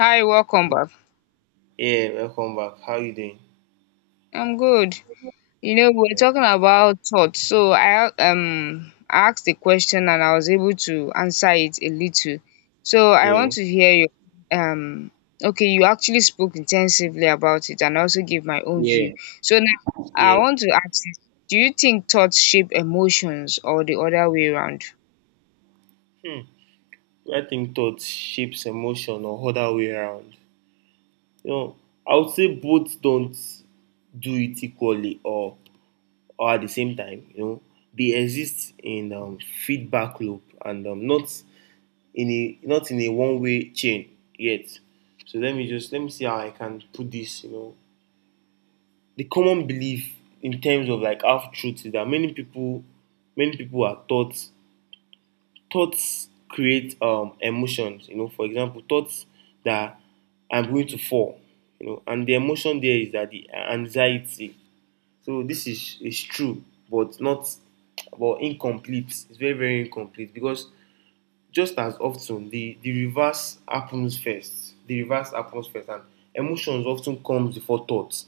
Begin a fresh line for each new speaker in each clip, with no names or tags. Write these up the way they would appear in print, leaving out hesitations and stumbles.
Hi, welcome back.
Yeah, welcome back. How you doing?
I'm good. You know, we're talking about thoughts, so I asked the question and I was able to answer it a little. So I
Yeah,
want to hear your um okay, you actually spoke intensively about it and also give my own view.
Yeah.
So now
Yeah.
I want to ask you, do you think thoughts shape emotions or the other way around?
Hmm. I think thought shapes emotion or other way around. You know, I would say both don't do it equally or at the same time. You know, they exist in feedback loop and not in a one way chain yet. So let me see how I can put this. You know, the common belief in terms of like half truth is that many people are taught thoughts create emotions. You know, for example, thoughts that I'm going to fall. You know, and the emotion there is that the anxiety. So this is true, but not but incomplete. It's very incomplete because just as often the reverse happens first. The reverse happens first, and emotions often comes before thoughts.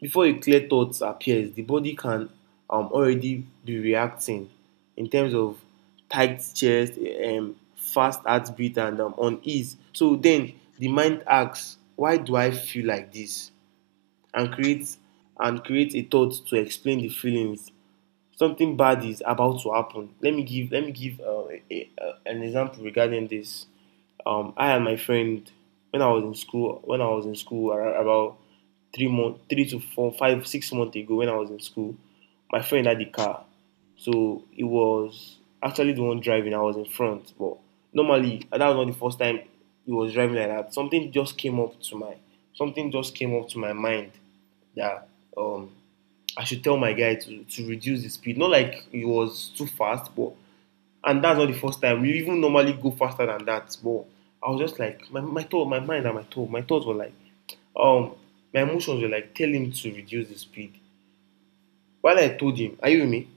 Before a clear thought appears, the body can already be reacting in terms of tight chest, fast heartbeat, and unease. So then the mind asks, "Why do I feel like this?" and creates a thought to explain the feelings. Something bad is about to happen. Let me give a, an example regarding this. I and my friend, when I was in school, about 3 month, three to four, five, 6 months ago, when I was in school, my friend had the car, so it was actually the one driving. I was in front, but normally that was not the first time he was driving like that. Something just came up to my mind that um I should tell my guy to reduce the speed. Not like he was too fast, but and that's not the first time. We even normally go faster than that. But I was just like, my thought, my mind and my thought, my thoughts were like, um, my emotions were like, tell him to reduce the speed. While I told him, are you with me?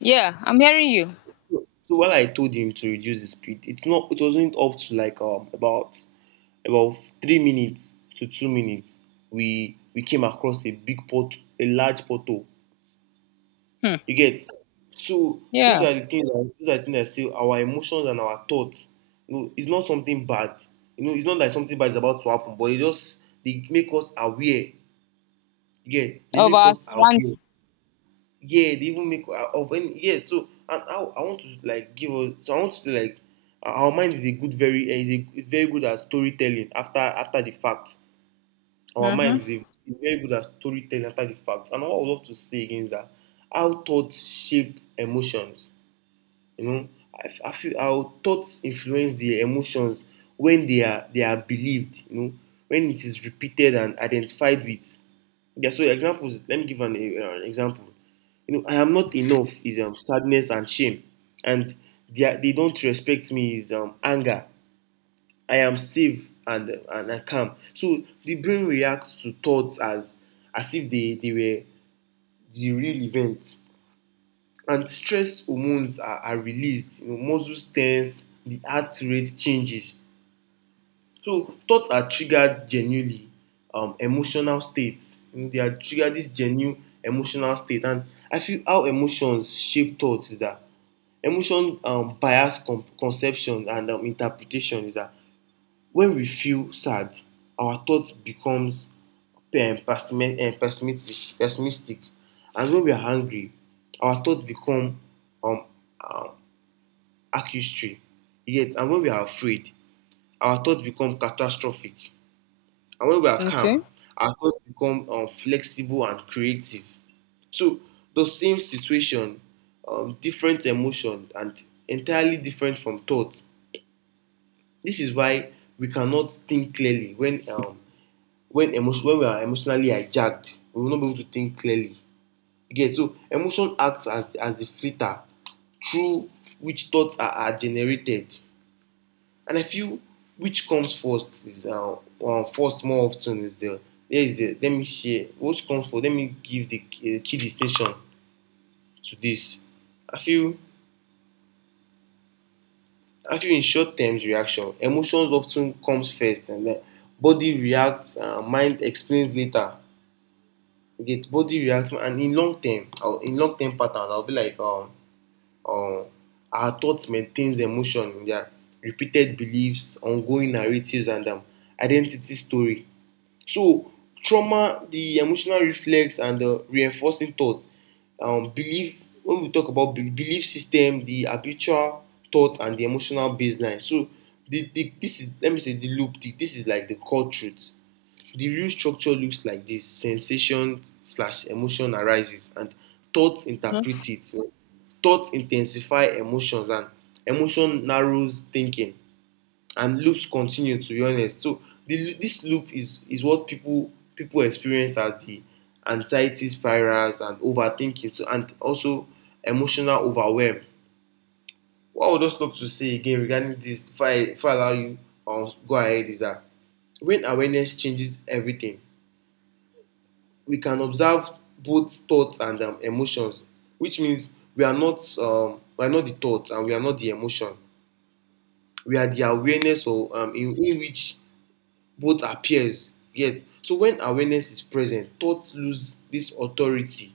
Yeah, I'm hearing you.
So while I told him to reduce the speed, it wasn't up to like about 3 minutes to 2 minutes. We came across a large pothole.
Hmm.
You get? So
Yeah.
those are the things that say our emotions and our thoughts. You know, it's not something bad. You know, it's not like something bad is about to happen, but it just they make us aware. Yeah, they
Of
make
our
us
surroundings.
aware. Yeah, they even make of any yeah. So and I want to like give us. So I want to say like our mind is a good very is a is very good at storytelling after the fact. Our mind
Mm-hmm.
is very good at storytelling after the fact. And what I would love to say again is that how thoughts shape emotions, you know, I feel our thoughts influence the emotions when they are believed. You know, when it is repeated and identified with. Yeah. So examples. Let me give an example. You know, I am not enough is sadness and shame, and they don't respect me is anger. I am safe and I calm. So the brain reacts to thoughts as if they were the real events and stress hormones are released. You know, muscles tense, the heart rate changes. So thoughts are triggered genuinely emotional states. You know, they are triggered this genuine emotional state. And I feel how emotions shape thoughts is that emotion bias conception and interpretation is that when we feel sad our thought becomes pessimistic, and when we are angry our thoughts become um, accusatory. Yet, and when we are afraid, our thoughts become catastrophic. And when we are calm,
Okay.
our thoughts become flexible and creative. So, the same situation, different emotion, and entirely different from thoughts. This is why we cannot think clearly when emotion when we are emotionally hijacked. We will not be able to think clearly. Again, so emotion acts as a filter through which thoughts are generated. And I feel which comes first is first more often is the there is the let me share which comes first. Let me give the key distinction to this. I feel I feel in short terms reaction, emotions often comes first, and then body reacts, mind explains later. You get? Body reacts. And in long term, or in long term patterns, I will be like um, our thoughts maintains emotion in their repeated beliefs, ongoing narratives, and identity story. So trauma, the emotional reflex and the reinforcing thought, belief, when we talk about belief system, the habitual thought and the emotional baseline. So this is, let me say, the loop. This is like the core truth. The real structure looks like this. Sensation slash emotion arises and thoughts
Mm-hmm.
interpret it. Thoughts intensify emotions and emotion narrows thinking, and loops continue. To be honest, so this loop is what people experience as the anxiety spirals and overthinking. So, and also emotional overwhelm. What I would just love to say again regarding this, if I allow you go ahead, is that when awareness changes everything, we can observe both thoughts and emotions, which means we are not the thoughts and we are not the emotion. We are the awareness, or in which both appears yet. So when awareness is present, thoughts lose this authority.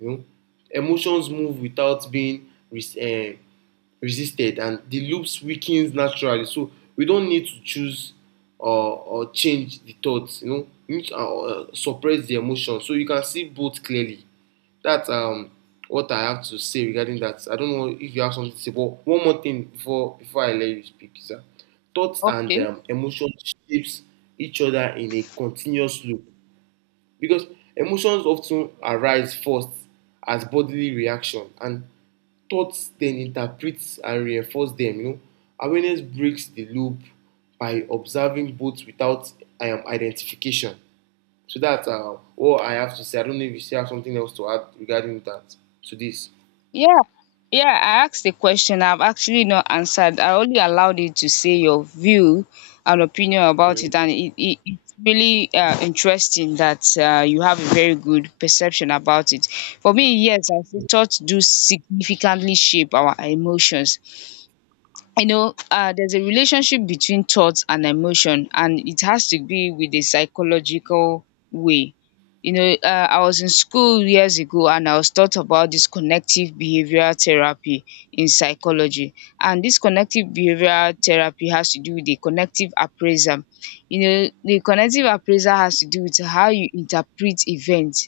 You know, emotions move without being resisted, and the loops weakens naturally. So we don't need to choose or change the thoughts. You know, you need to suppress the emotion so you can see both clearly. That's what I have to say regarding that. I don't know if you have something to say, but one more thing before I let you speak, sir. Thoughts and
Okay.
emotions shapes each other in a continuous loop because emotions often arise first as bodily reaction, and thoughts then interpret and reinforce them. You know, awareness breaks the loop by observing both without identification. So that's all I have to say. I don't know if you still have something else to add regarding that to this.
Yeah, yeah, I asked the question, I've actually not answered. I only allowed you to say your view and opinion about
Mm.
it, and it's really interesting that you have a very good perception about it. For me, yes, I feel thoughts do significantly shape our emotions. You know, there's a relationship between thoughts and emotion, and it has to be with a psychological way. You know, I was in school years ago and I was taught about this connective behavioral therapy in psychology. And this connective behavioral therapy has to do with the connective appraisal. You know, the connective appraisal has to do with how you interpret events.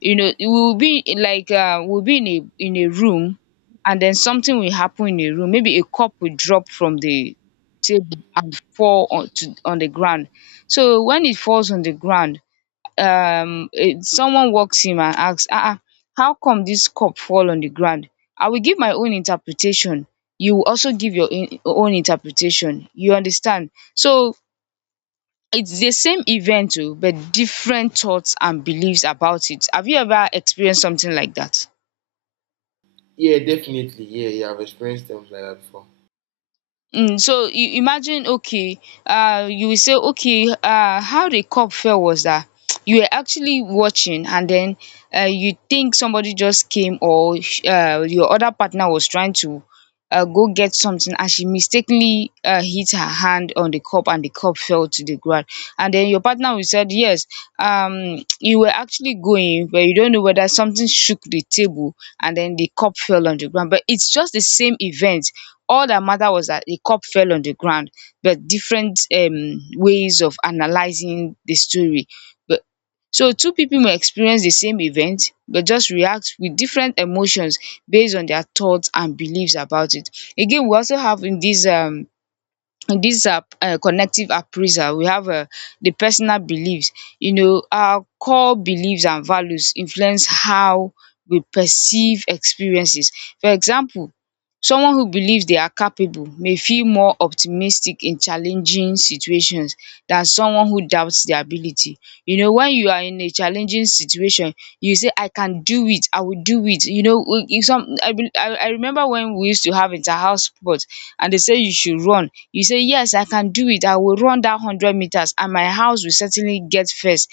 You know, it will be in like we'll be in a room, and then something will happen in a room. Maybe a cup will drop from the table and fall on the ground. So when it falls on the ground, someone walks in and asks, ah, ah, how come this cup fall on the ground. I will give my own interpretation, you will also give own interpretation, you understand. So it's the same event, oh, but different thoughts and beliefs about it. Have you ever experienced something like that?
Yeah, definitely. Yeah, yeah. I've experienced things like that before.
Mm, so you imagine. Okay, you will say, okay, how the cup fell was that you were actually watching, and then you think somebody just came, or your other partner was trying to go get something and she mistakenly hit her hand on the cup and the cup fell to the ground. And then your partner will said yes. You were actually going, but you don't know whether something shook the table and then the cup fell on the ground. But it's just the same event. All that mattered was that a cup fell on the ground, but different ways of analyzing the story. But so two people may experience the same event, but just react with different emotions based on their thoughts and beliefs about it. Again, we also have in this these are connective appraisal. We have the personal beliefs. You know, our core beliefs and values influence how we perceive experiences. For example, someone who believes they are capable may feel more optimistic in challenging situations than someone who doubts their ability. You know, when you are in a challenging situation, you say, I can do it, I will do it. You know, we- in some I, bel- I remember when we used to have inter-house sport and they say you should run. You say, yes, I can do it. I will run that 100 meters and my house will certainly get first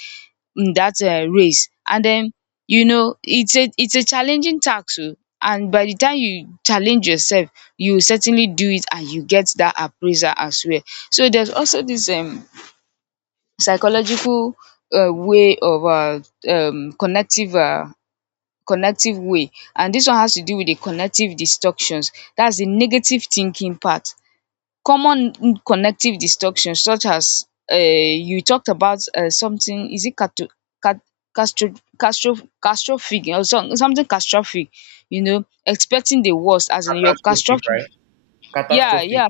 in that race. And then, you know, it's a challenging task. Oh, And by the time you challenge yourself, you will certainly do it and you get that appraisal as well. So there's also this psychological way of connective connective way. And this one has to do with the connective distortions. That's the negative thinking part. Common connective distortions, such as you talked about something. Is it cato cat castro castro catastrophic or some something catastrophic. You know, expecting the worst, as in your
Catastrophic,
catastrophic.
right?
Yeah,
Catastrophic.
yeah.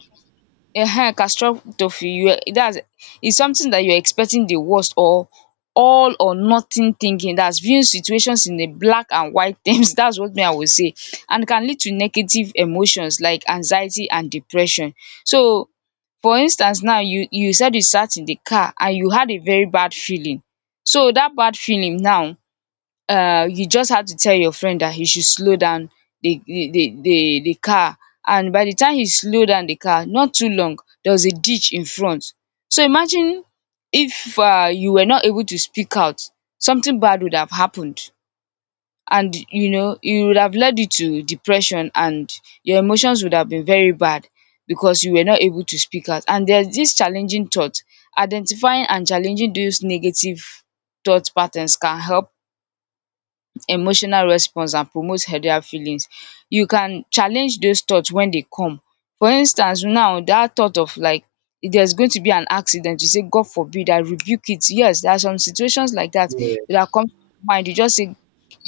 catastrophe. You, that's, it's something that you're expecting the worst. Or all or nothing thinking, that's viewing situations in a black and white terms that's what me I will say, and can lead to negative emotions like anxiety and depression. So for instance, now, you said you sat in the car and you had a very bad feeling. So that bad feeling now, you just have to tell your friend that he should slow down the car. And by the time he slow down the car, not too long, there was a ditch in front. So imagine if you were not able to speak out, something bad would have happened. And you know it would have led you to depression, and your emotions would have been very bad, because you were not able to speak out. And there's this challenging thought, identifying and challenging those negative thought patterns can help emotional response and promote healthier feelings. You can challenge those thoughts when they come. For instance, now, that thought of like, if there's going to be an accident, you say, God forbid, I rebuke it. Yes, there are some situations like that
Yeah,
that come to mind. You just say,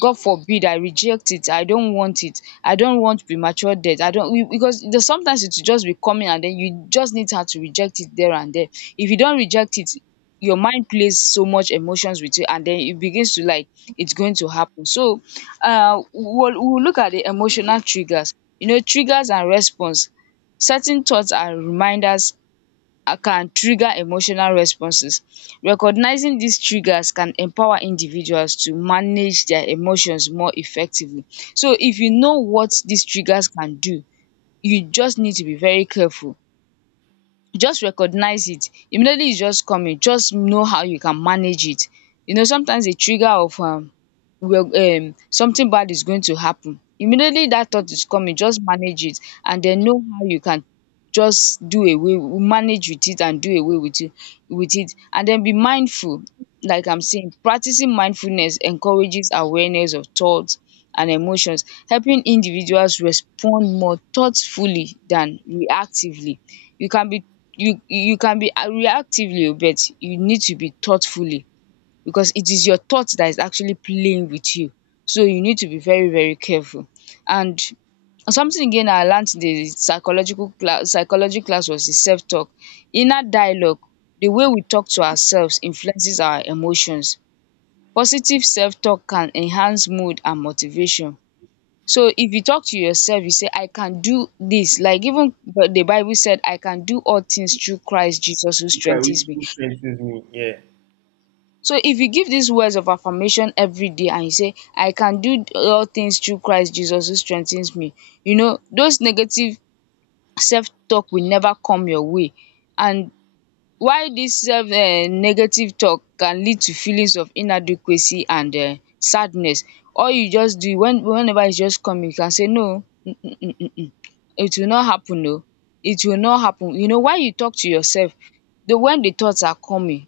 God forbid, I reject it, I don't want it, I don't want premature death, I don't, because there's sometimes it will just be coming, and then you just need her to reject it there and there. If you don't reject it, your mind plays so much emotions with you, and then it begins to like, it's going to happen. So we'll look at the emotional triggers. You know, triggers and response. Certain thoughts and reminders can trigger emotional responses. Recognizing these triggers can empower individuals to manage their emotions more effectively. So if you know what these triggers can do, you just need to be very careful. Just recognize it immediately, it's just coming, just know how you can manage it. You know, sometimes the trigger of something bad is going to happen. Immediately that thought is coming, just manage it, and then know how you can just do away manage with it and do away with it, and then be mindful. Like I'm saying, practicing mindfulness encourages awareness of thoughts and emotions, helping individuals respond more thoughtfully than reactively. You can be, you can be reactively, oh, but you need to be thoughtfully, because it is your thought that is actually playing with you. So you need to be very very careful. And something again I learned in the psychological class psychology class was the self talk. Inner dialogue, the way we talk to ourselves influences our emotions. Positive self talk can enhance mood and motivation. So if you talk to yourself, you say, I can do this. Like even the Bible said, I can do all things through Christ Jesus who
okay,
strengthens me.
which strengthens me. Yeah.
So if you give these words of affirmation every day and you say, I can do all things through Christ Jesus who strengthens me, you know, those negative self talk will never come your way. And why this self negative talk can lead to feelings of inadequacy and sadness. All you just do when whenever it's just coming, you can say no, it will not happen oo, it will not happen. You know why? You talk to yourself the when the thoughts are coming,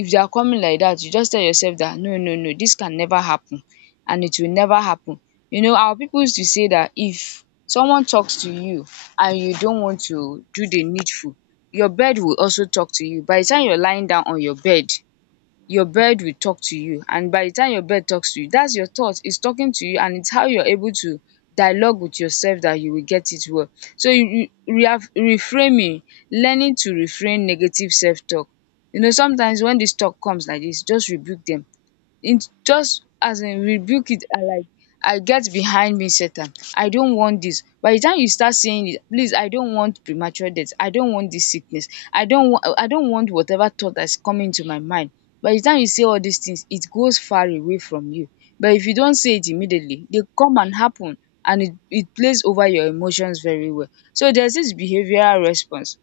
if they are coming like that, you just tell yourself that no, no, no, this can never happen, and it will never happen. You know, our people used to say that if someone talks to you and you don't want to do the needful, your bird will also talk to you. By the time you're lying down on your bed, your bird will talk to you, and by the time your bird talks to you, that's your thought, it's talking to you. And it's how you're able to dialogue with yourself that you will get it well. So re- reframing, learning to refrain negative self-talk. You know, sometimes when this talk comes like this, just rebuke them in, just as in rebuke it. And like, I get behind me Satan, I don't want this. By the time you start saying it, please, I don't want premature death, I don't want this sickness, I don't want whatever thought that's coming to my mind. By the time you say all these things, it goes far away from you. But if you don't say it immediately, they come and happen, and it plays over your emotions very well. So there's this behavioral response.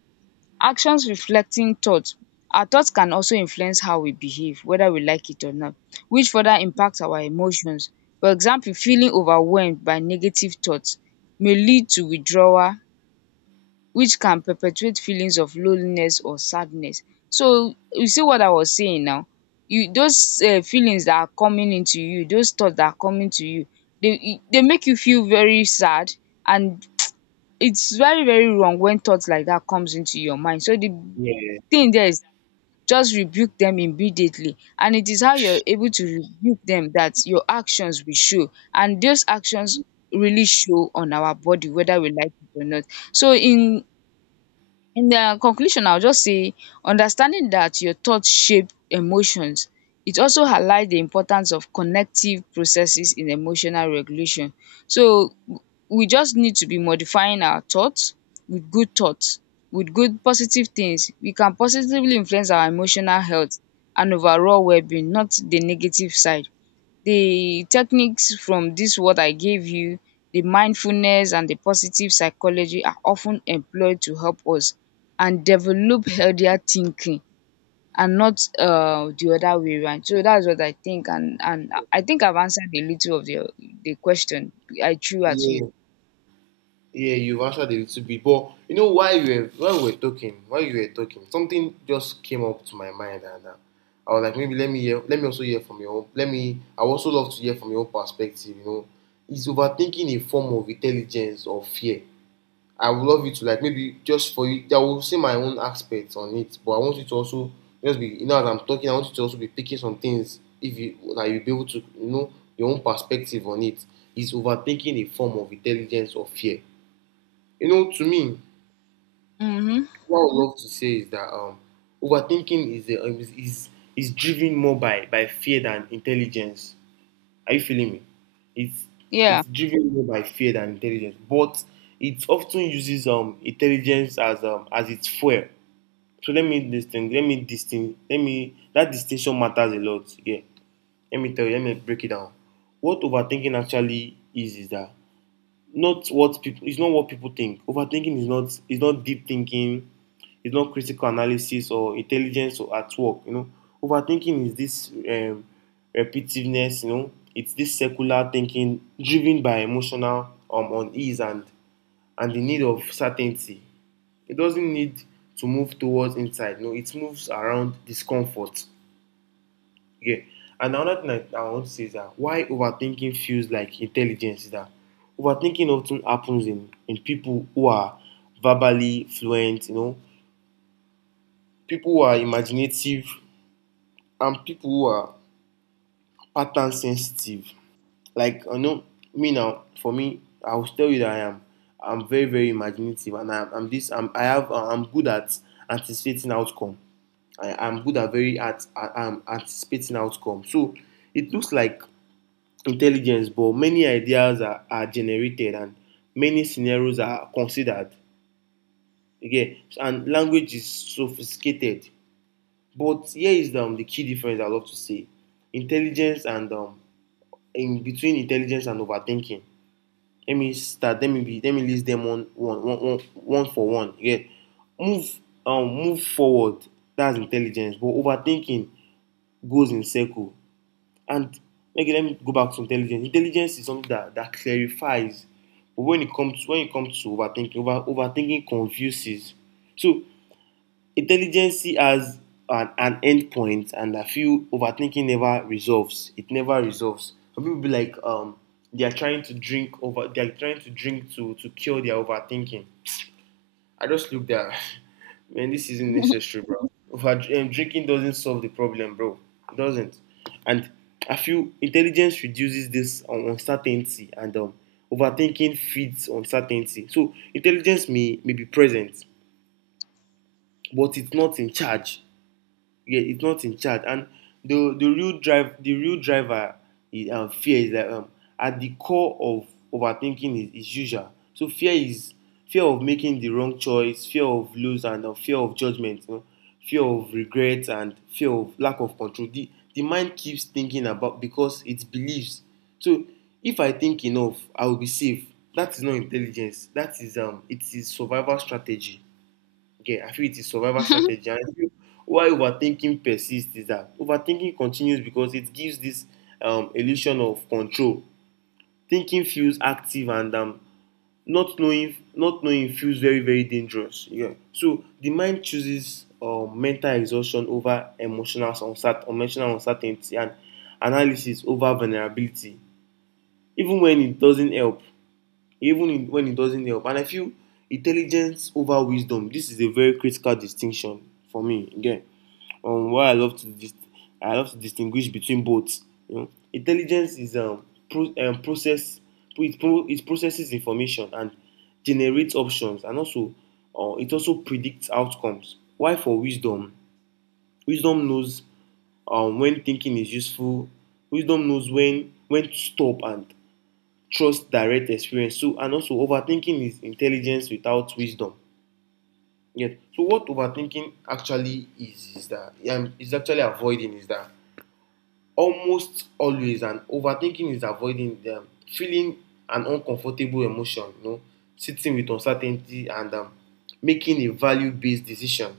Actions reflecting thought. Our thoughts can also influence how we behave, whether we like it or not, which further impacts our emotions. For example, feeling overwhelmed by negative thoughts may lead to withdrawal, which can perpetuate feelings of loneliness or sadness. So you see what I was saying now. You, those feelings that are coming into you, those thoughts that are coming to you, they make you feel very sad, and it's very, very wrong when thoughts like that comes into your mind. So the
Yeah.
thing there is, just rebuke them immediately, and it is how you're able to rebuke them that your actions will show, and those actions really show on our body whether we like it or not. So in the conclusion, I will just say, understanding that your thoughts shape emotions, it also highlights the importance of connective processes in emotional regulation. So we just need to be modifying our thoughts, with good positive things. We can positively influence our emotional health and overall well-being, not the negative side. The techniques from this what I gave you, the mindfulness and the positive psychology, are often employed to help us and develop healthier thinking and not the other way round. So that's what I think, and I think I've answered a little of the question I threw at you.
yeah, yeah. You've answered a little bit, but you know why you were while we were talking, while you were talking, something just came up to my mind, and I was like, maybe let me hear, let me also hear from your own. Let me. I would also love to hear from your own perspective. You know, is overthinking a form of intelligence or fear? I would love you to like maybe just for you, I will say my own aspects on it, but I want you to also just be, you know, as I'm talking, I want you to also be picking some things if you like, you'll be able to you know your own perspective on it. Is overthinking a form of intelligence or fear? You know, to me,
Mhm.
what I would love to say is that overthinking is, a, is is driven more by fear than intelligence. Are you feeling me? It's
Yeah.
it's driven more by fear than intelligence, but it often uses intelligence as its fuel. So let me distinct. Let me distinct. Let me that distinction matters a lot. Yeah. Let me tell you. Let me break it down. What overthinking actually is that not what people it's not what people think. Overthinking is not deep thinking, it's not critical analysis or intelligence or at work. You know, overthinking is this repetitiveness. You know, it's this circular thinking driven by emotional unease and the need of certainty. It doesn't need to move towards insight. No, it moves around discomfort. Yeah. And another thing I want to say is that why overthinking feels like intelligence is that overthinking often happens in people who are verbally fluent, you know, people who are imaginative and people who are pattern sensitive. Like I know me now, for me, I will tell you that I'm very imaginative and I'm good at anticipating outcome. I'm good at very at anticipating outcome. So it looks like intelligence, but many ideas are generated and many scenarios are considered. Again, and language is sophisticated. But here is the key difference. I love to say intelligence and in between intelligence and overthinking. Let me start. Let me be. Let me list them one for one. Yeah, move, move forward. That's intelligence. But overthinking goes in circle. And Okay, let me go back to intelligence. Intelligence is something that clarifies. But when it comes to overthinking, overthinking confuses. So intelligence has an end point, and I feel overthinking never resolves. It never resolves. Some people be like, they are trying to drink over they are trying to drink to cure their overthinking. I just looked at, man, this isn't necessary, bro. Drinking doesn't solve the problem, bro. It doesn't. And I feel intelligence reduces this uncertainty, and overthinking feeds uncertainty. So intelligence may be present, but it's not in charge, yeah, it's not in charge. And the real driver is fear. Is that At the core of overthinking is usual. So fear of making the wrong choice, fear of lose, and fear of judgment, you know, fear of regret, and fear of lack of control. The mind keeps thinking about because it believes. So if I think enough, I will be safe. That is not intelligence. That is it is survival strategy. Yeah, I feel it is survival strategy. And I feel why overthinking persists is that overthinking continues because it gives this illusion of control. Thinking feels active, and not knowing feels very, very dangerous. Yeah. So the mind chooses mental exhaustion over emotional uncertainty, and analysis over vulnerability, even when it doesn't help, even in, when it doesn't help And I feel intelligence over wisdom. This is a very critical distinction for me. Again, why I love to dis- I love to distinguish between both. You know, intelligence is pro- um process it processes information and generates options, and also it also predicts outcomes. Why for wisdom? Wisdom knows when thinking is useful. Wisdom knows when to stop and trust direct experience. So, and also overthinking is intelligence without wisdom. Yes. So what overthinking actually is that is actually avoiding is that almost always and overthinking is avoiding feeling an uncomfortable emotion, you know, sitting with uncertainty, and making a value-based decision,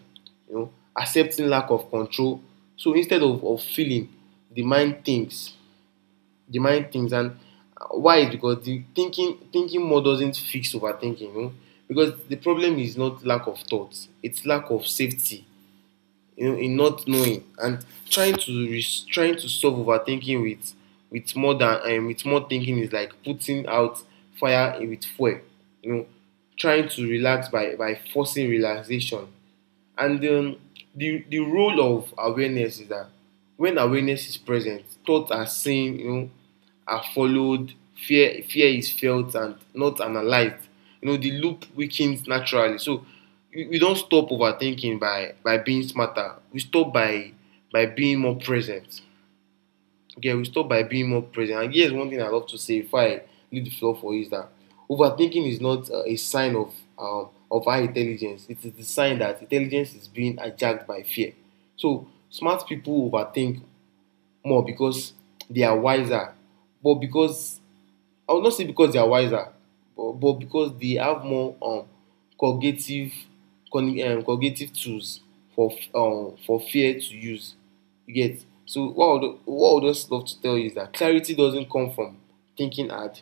you know, accepting lack of control. So instead of feeling, the mind thinks. The mind thinks and Why is because the thinking more doesn't fix overthinking, because the problem is not lack of thoughts; it's lack of safety, you know, in not knowing, and trying to trying to solve overthinking with more than with more thinking is like putting out fire with fuel, you know, trying to relax by forcing relaxation and The role of awareness is that when awareness is present, thoughts are seen, are followed, fear is felt and not analyzed. You know, the loop weakens naturally. So we don't stop overthinking by being smarter. We stop by being more present. Okay, we stop by being more present. And here's one thing I love to say before I leave the floor for you is that overthinking is not a sign of high intelligence. It is the sign that intelligence is being hijacked by fear. So smart people overthink more because they are wiser, but because I would not say because they are wiser, but because they have more cognitive, cognitive tools for fear to use. You get. So what I would just love to tell you is that clarity doesn't come from thinking hard.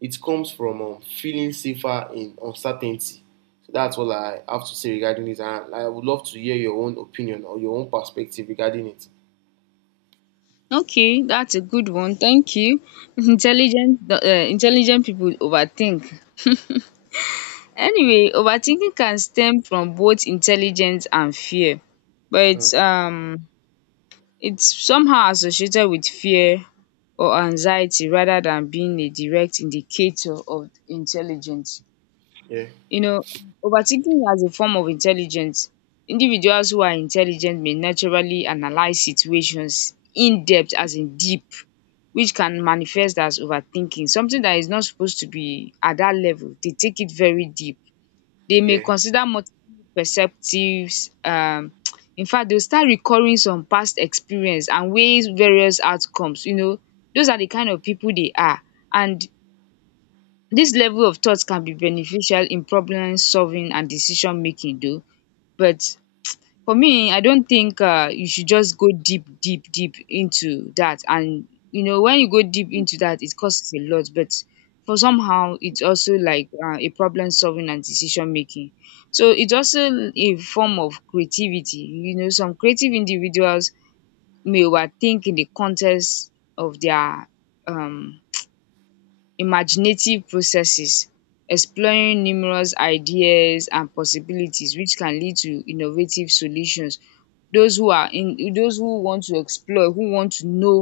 It comes from feeling safer in uncertainty. So that's all I have to say regarding this. And I would love to hear your own opinion or your own perspective regarding it.
Okay, that's a good one. Thank you. Intelligent, intelligent people overthink. Anyway, overthinking can stem from both intelligence and fear, but
Mm.
it's it's somehow associated with fear or anxiety rather than being a direct indicator of intelligence.
Yeah,
You know, overthinking as a form of intelligence. Individuals who are intelligent may naturally analyze situations in depth, as in deep, which can manifest as overthinking. Something that is not supposed to be at that level, they take it very deep. They may
yeah,
consider multiple perceptives. In fact, they'll start recurring some past experience and weighs various outcomes. You know, those are the kind of people they are. And this level of thought can be beneficial in problem solving and decision making though, but for me, I don't think you should just go deep, deep, deep into that, and you know, when you go deep into that, it costs a lot. But for somehow, it's also like a problem solving and decision making. So it's also a form of creativity. You know, some creative individuals may overthink in the context of their um imaginative processes, exploring numerous ideas and possibilities, which can lead to innovative solutions. Those who are in, those who want to explore, who want to know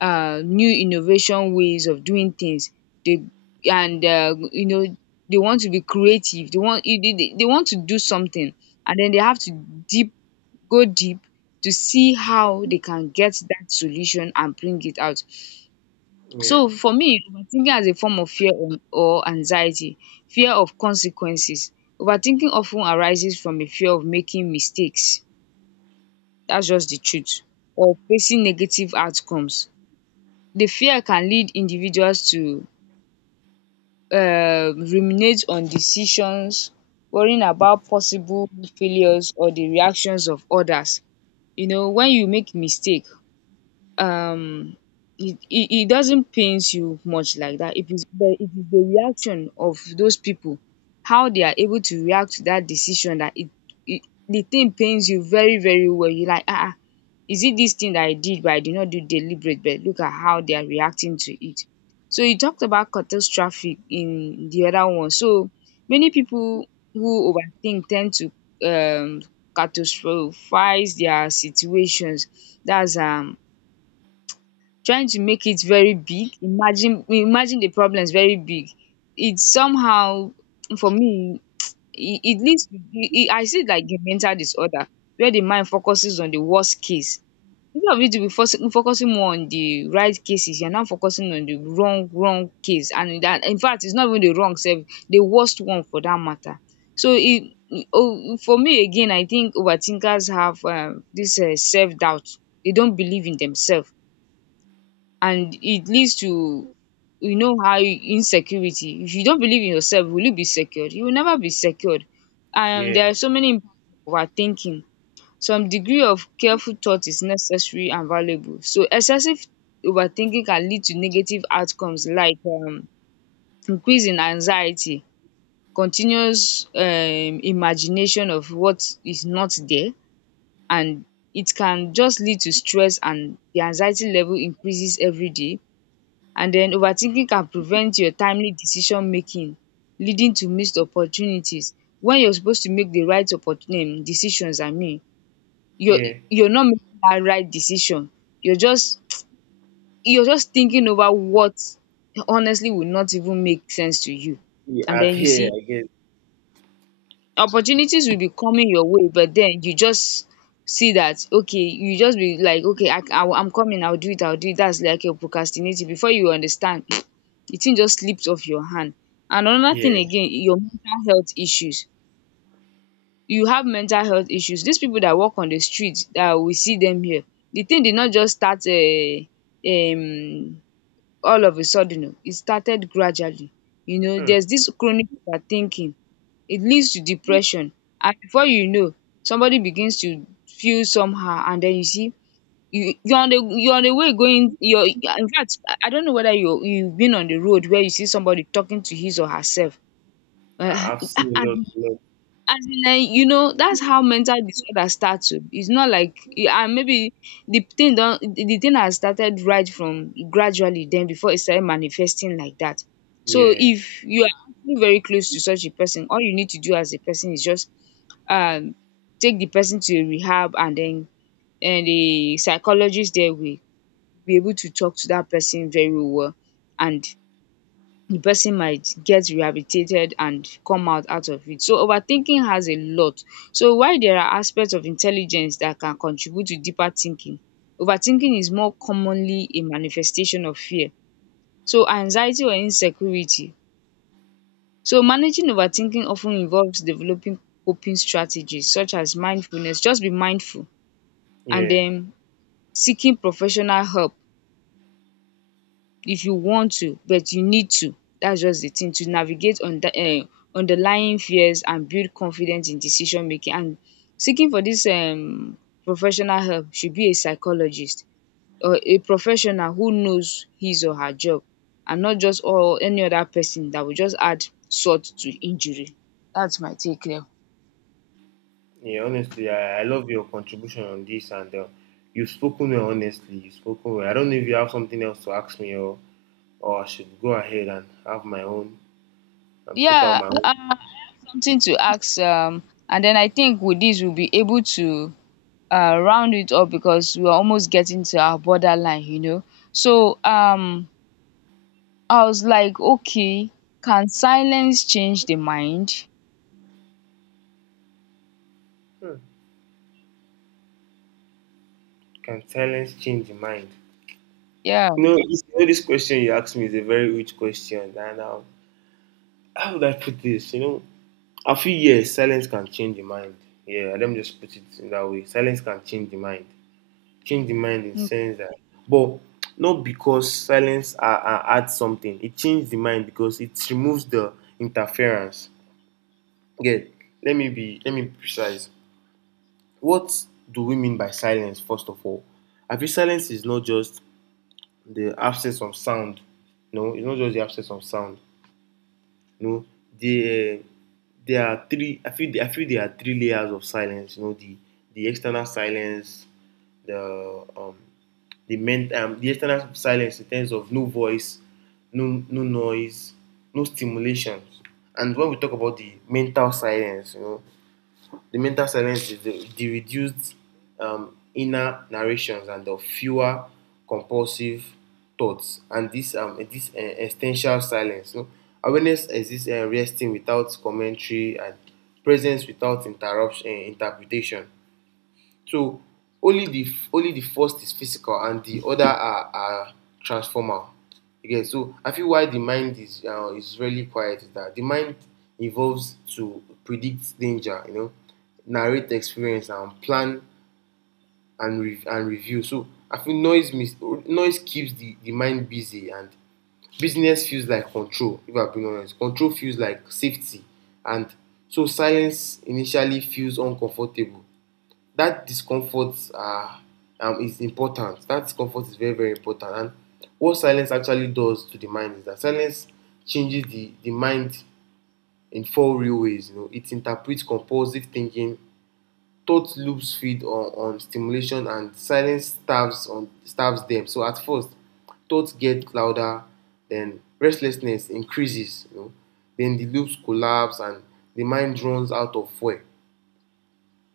new innovation ways of doing things. They, and you know, they want to be creative, they want, they want to do something, and then they have to deep, go deep to see how they can get that solution and bring it out.
yeah,
So for me, overthinking as a form of fear or anxiety, fear of consequences. Overthinking often arises from a fear of making mistakes, that's just the truth, or facing negative outcomes. The fear can lead individuals to ruminate on decisions, worrying about possible failures or the reactions of others. You know, when you make mistake, um it doesn't pains you much like that. It is the, it is the reaction of those people, how they are able to react to that decision that it the thing pains you very, very well. You like, ah, ah, is it this thing that I did, but I did not do deliberate, but look at how they are reacting to it. So you talked about catastrophic in the other one. So many people who overthink tend to um catastrophize their situations. That's trying to make it very big, imagine, imagine the problem is very big. It somehow, for me, it leads to I see it like a mental disorder where the mind focuses on the worst case. Instead of you to be focusing more on the right cases, you're now focusing on the wrong case, and that, in fact, it's not even the wrong self, the worst one for that matter. So for me again, I think overthinkers have this self-doubt, they don't believe in themselves, and it leads to, you know how insecurity, if you don't believe in yourself, will you be secured? You will never be secured. And
yeah,
there are so many impact of our thinking. Some degree of careful thought is necessary and valuable, so excessive overthinking can lead to negative outcomes, like increase in anxiety, continuous imagination of what is not there, and it can just lead to stress, and the anxiety level increases every day. And then overthinking can prevent your timely decision making, leading to missed opportunities. When you're supposed to make the right opportun decisions, I mean, you're
yeah.
you're not making that right decision. You're just you're just thinking over what honestly would not even make sense to you.
Yeah,
And then you see
I guess.
opportunities will be coming your way, but then you just see that, okay, you just be like, okay, I'm coming, I'll do it. That's like you're procrastinating, before you understand the thing just slipped off your hand. And another
Yeah.
thing again, your mental health issues. You have mental health issues, these people that walk on the street that we see them here, the thing did not just start, um all of a sudden. Oh, it started gradually. You know,
Hmm.
there's this chronic overthinking, it leads to depression. And before you know, somebody begins to feel somehow, and then you see, you, you're on the way going, you're, in fact, I don't know whether you, you've been on the road where you see somebody talking to his or herself. um
I've seen a lot,
and
a lot.
as in, you know, that's how mental disorder starts. Oo. It's not like eh, and maybe the thing has started right from gradually, then before it started manifesting like that. So
Yeah,
if you are actually very close to such a person, all you need to do as a person is just um take the person to a rehab, and then and the psychologist there will be able to talk to that person very well, and the person might get rehabilitated and come out, out of it. So overthinking has a lot. So while there are aspects of intelligence that can contribute to deeper thinking, overthinking is more commonly a manifestation of fear. So anxiety or insecurity. So managing overthinking often involves developing coping strategies such as mindfulness. Just be mindful, and
yeah,
then seeking professional help, if you want to, but you need to. That's just the thing to navigate on underlying fears and build confidence in decision making. And seeking for this professional help should be a psychologist or a professional who knows his or her job, and not just or any other person that will just add salt to injury. That's my take there.
yeah. Honestly, I love your contribution on this, and you've spoken well. Honestly, you've spoken well. I don't know if you have something else to ask me, or I should go ahead and have my own and put out
Yeah,
my own.
something to ask, and then I think with this we'll be able to round it up, because we were almost getting to our borderline, you know. So I was like, okay, can silence change the mind?
Hmm. Can silence change the mind?
Yeah.
No, you know, this question you asked me is a very rich question, and how would I put this? You know, I feel yes, silence can change the mind. Yeah, let me just put it in that way. Silence can change the mind. Change the mind in sense that, but not because silence adds something. It changes the mind because it removes the interference. Again, let me be precise. What do we mean by silence? First of all, I feel silence is not just the absence of sound. No, it's not just the absence of sound. You know, there there are three. I feel there are three layers of silence. You know, the external silence, the um, the external silence in terms of no voice, no noise, no stimulations. And when we talk about the mental silence, you know, the mental silence is the reduced inner narrations and the fewer compulsive thoughts, and this essential silence. No Awareness exists, resting without commentary, and presence without interruption interpretation. So only the only the first is physical, and the other are transformal. Okay, so I feel why the mind is really quiet is that the mind evolves to predict danger, you know, narrate experience, and plan and review. So I feel noise keeps the mind busy, and business feels like control, if I'm being honest. Control feels like safety, and so silence initially feels uncomfortable. That discomfort is important. That discomfort is very, very important. And what silence actually does to the mind is that silence changes the mind in four real ways. You know, it interprets compulsive thinking, thought loops feed on stimulation, and silence starves them. So at first, thoughts get louder, then restlessness increases, you know, then the loops collapse, and the mind runs out of fuel.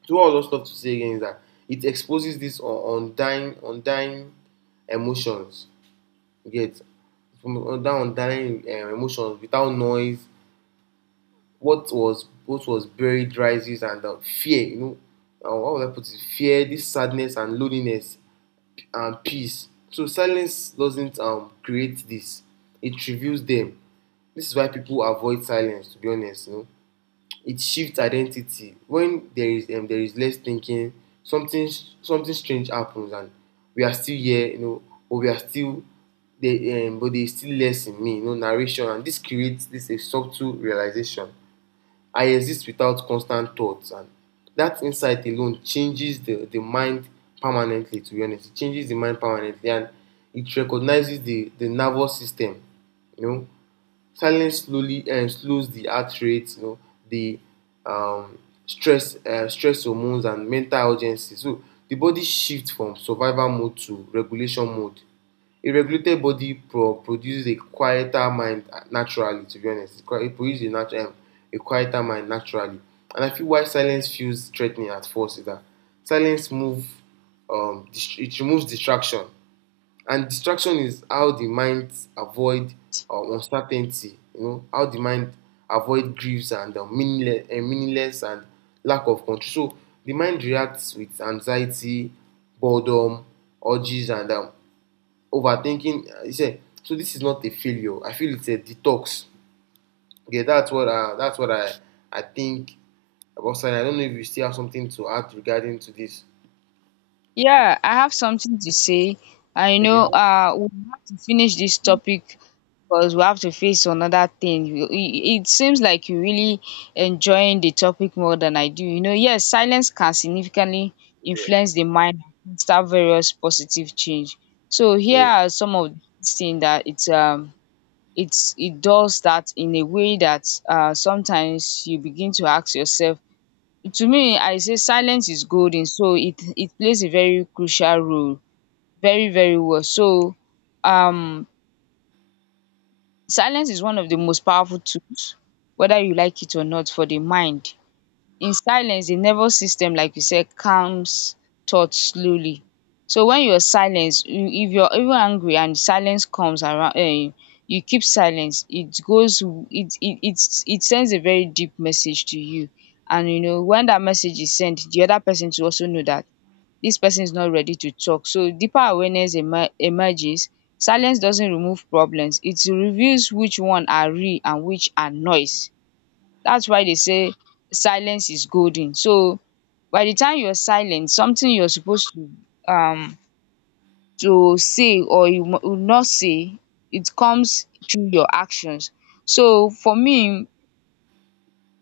So all those stuff to say again is that it exposes this undying emotions. You get from undying emotions without noise. What was buried rises and fear. You know, what would I put it? Fear, this sadness, and loneliness, and peace. So silence doesn't create this. It reveals them. This is why people avoid silence. To be honest, you know it shifts identity when there is less thinking, something something strange happens, and we are still here, you know, but we are still there, but there is still less in me, you know, narration, and this creates this, a subtle realization: I exist without constant thoughts, and that insight alone changes the mind permanently. To be honest, it changes the mind permanently, and it recognizes the nervous system. You know, silence slowly slows the heart rate, you know, the um, stress stress hormones, and mental urgency. So the body shift from survival mode to regulation mode. A regulated body produces a quieter mind, naturally. To be honest, it produces a quieter mind naturally. And I feel why silence feels threatening at first is that silence move it removes distraction. And distraction is how the mind avoid uncertainty. You know how the mind avoid griefs and meaningless, and lack of control. So the mind reacts with anxiety, boredom, urges, and overthinking. You say, so this is not a failure. I feel it's a detox. Okay, that's what I think about. Sani, I don't know if you still have something to add regarding to this.
Yeah, I have something to say. I
Okay.
know we have to finish this topic, because we have to face another thing. It it seems like you really enjoying the topic more than I do. You know, yes, silence can significantly influence the mind and start various positive change. So here
Yeah.
are some of these things that it does that in a way that sometimes you begin to ask yourself. To me, I say silence is golden, so it plays a very crucial role very, very well. So um silence is one of the most powerful tools, whether you like it or not, for the mind. In silence, the nervous system, like you said, calms thoughts slowly. So when you're silence, you, if you're even angry and silence comes around, you keep silence, it goes, it sends a very deep message to you. And you know, when that message is sent, the other person too also know that this person is not ready to talk. So deeper awareness emerges. Silence doesn't remove problems, it reveals which one are real and which are noise. That's why they say silence is golden. So by the time you're silent, something you're supposed um to say or you will not say, it comes through your actions. So for me,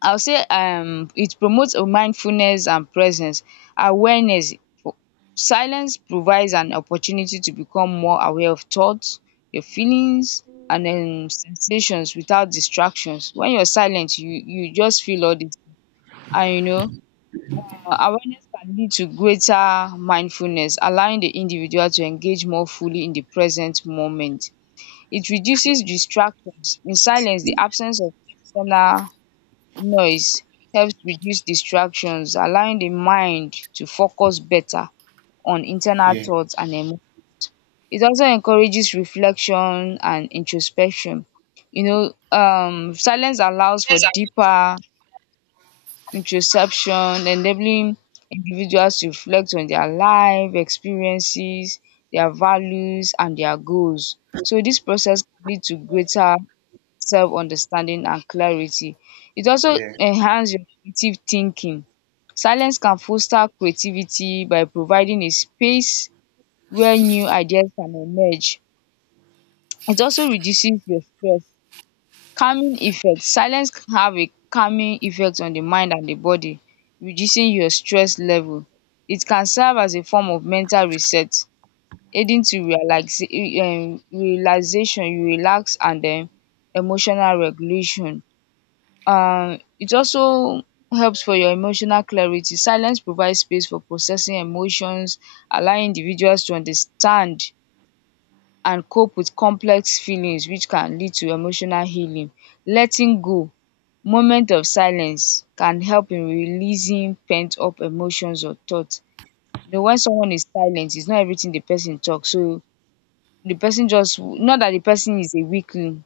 I'll say it promotes a mindfulness and presence, awareness. For- Silence provides an opportunity to become more aware of thoughts, your feelings, and sensations without distractions. When you're silent, you just feel all these. And you know, awareness can lead to greater mindfulness, allowing the individual to engage more fully in the present moment. It reduces distractions. In silence, the absence of external noise helps reduce distractions, allowing the mind to focus better on internal
Yeah.
thoughts and emotions. It also encourages reflection and introspection. You know, silence allows for
Yes,
deeper introspection, enabling individuals to reflect on their life experiences, their values, and their goals. So this process can lead to greater self-understanding and clarity. It also enhances your creative thinking. Silence can foster creativity by providing a space where new ideas can emerge. It also reduces your stress. Calming effect, silence can have a calming effect on the mind and the body, reducing your stress level. It can serve as a form of mental reset, aiding to relax, relaxation, you relax. And then emotional regulation, it also helps for your emotional clarity. Silence provides space for processing emotions, allowing individuals to understand and cope with complex feelings, which can lead to emotional healing, letting go. Moment of silence can help in releasing pent up emotions or thoughts. You know, when someone is silent, it's not everything the person talks. So the person just, not that the person is a weakling,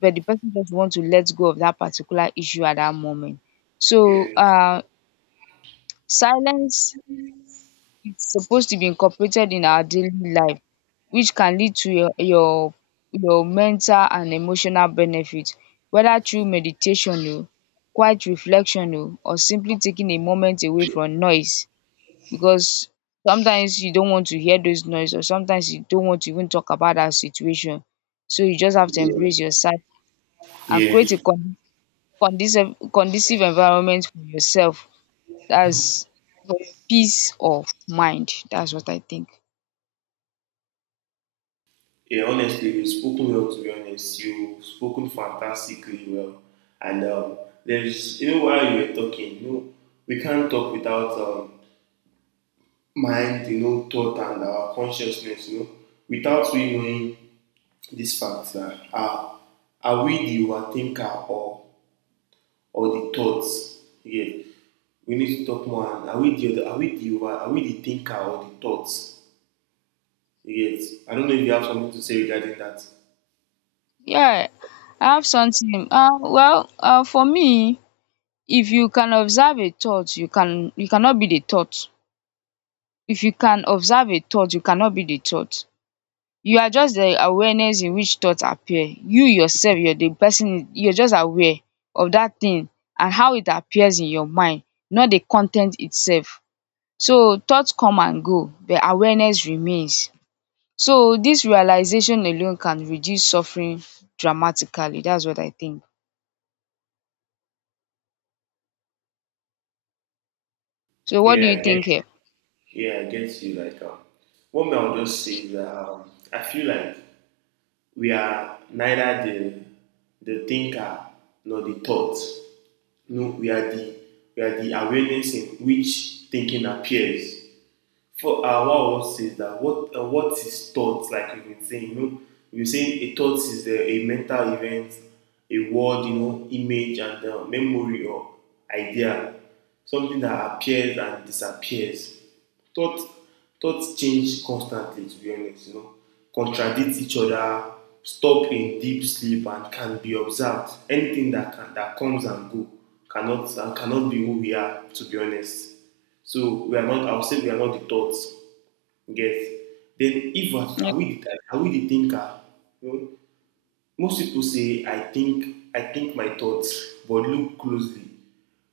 but the person just want to let go of that particular issue at that moment. So
yeah.
silence, it's supposed to be incorporated in our daily life, which can lead to your, your mental and emotional benefit, whether through meditation, oh, quiet reflection, oh, or simply taking a moment away from noise, because sometimes you don't want to hear those noise, or sometimes you don't want to even talk about that situation. So you just have to embrace yourself and create a
Yeah.
conducive, conducive environment for yourself. That's for your peace of mind. That's what I think.
Yeah, honestly, you've spoken well, to be honest. You've spoken fantastically well. And there's, you know, while you were talking, you know, we can't talk without mind, you know, thought, and our consciousness, you know, without we knowing these facts. Are we the overthinker or the thoughts? Yeah, we need to talk more. And are we the thinker or the thoughts? Yes, I don't know if you have something to say regarding that.
Yeah, I have something. For me, if you can observe a thought, you cannot be the thought. If you can observe a thought, you cannot be the thought. You are just the awareness in which thoughts appear. You yourself, you're the person, you're just aware of that thing and how it appears in your mind, not the content itself. So thoughts come and go, but awareness remains. So this realization alone can reduce suffering dramatically. That's what I think. So what do
Yeah,
you
I get.
think here?
Yeah, I get you. Like, what I'll just say is that I feel like we are neither the thinker nor the thought. No, we are the awareness in which thinking appears. For What I want to say is that what is thought, like you've been saying, you know, you're saying a thought is a mental event, a word, you know, image, and memory or idea, something that appears and disappears. Thought Thoughts change constantly, to be honest, you know, contradict each other, stop in deep sleep, and can be observed. Anything that comes and go cannot be who we are, to be honest. So we are not, I would say we are not the thoughts. You Get. Then if are
Yeah.
are we the thinker? You know, most people say I think my thoughts, but look closely.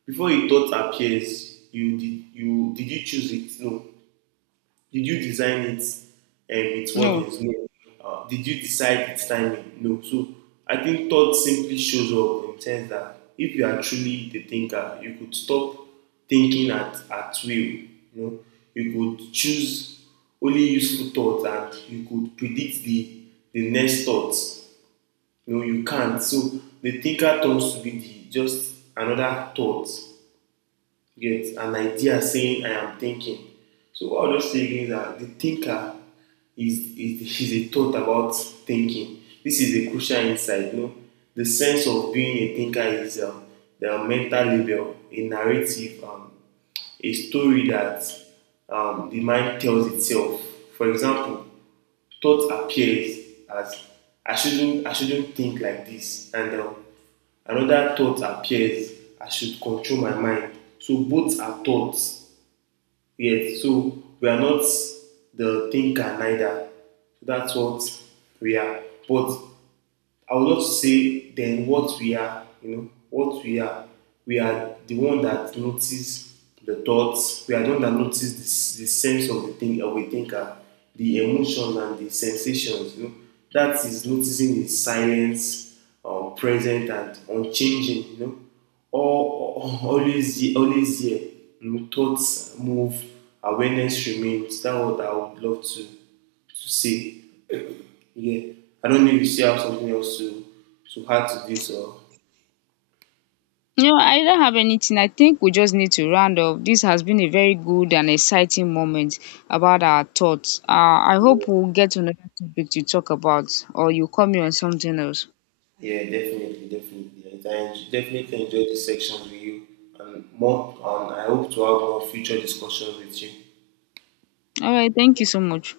Before a thought appears, you did you did you choose it? No. Did you design it with
No.
what is? No. Did you decide its timing? No. So I think thought simply shows up, in sense that if you are truly the thinker, you could stop thinking at will. You know, you could choose only useful thoughts, and you could predict the next thoughts. No, you can't. So the thinker turns to be just another thought. Get an idea saying, I am thinking. So what are those things are the thinker is, is a thought about thinking. This is a crucial insight. No, the sense of being a thinker is the mental label, a narrative, a story that the mind tells itself. For example, thought appears as, I shouldn't think like this, and another thought appears, I should control my mind. So both are thoughts. Yes, so we are not the thinker neither. So that's what we are. But I would love to say then what we are, you know, what we are. We are the one that notice the thoughts. We are the one that notice the sense of the thing of a thinker, the emotions, and the sensations. You know, that is noticing is silence, present and unchanging. You know, always here. You know, thoughts move, awareness remains. That's what I would love to say, yeah. I don't know if you still have something else to add to this, or
No, I don't have anything. I think we just need to round up. This has been a very good and exciting moment about our thoughts. I hope we'll get another topic to talk about, or you call me on something else.
yeah, definitely, definitely. Definitely enjoyed this section with you, and more. And I hope to have more future discussions with you.
All right. Thank you so much.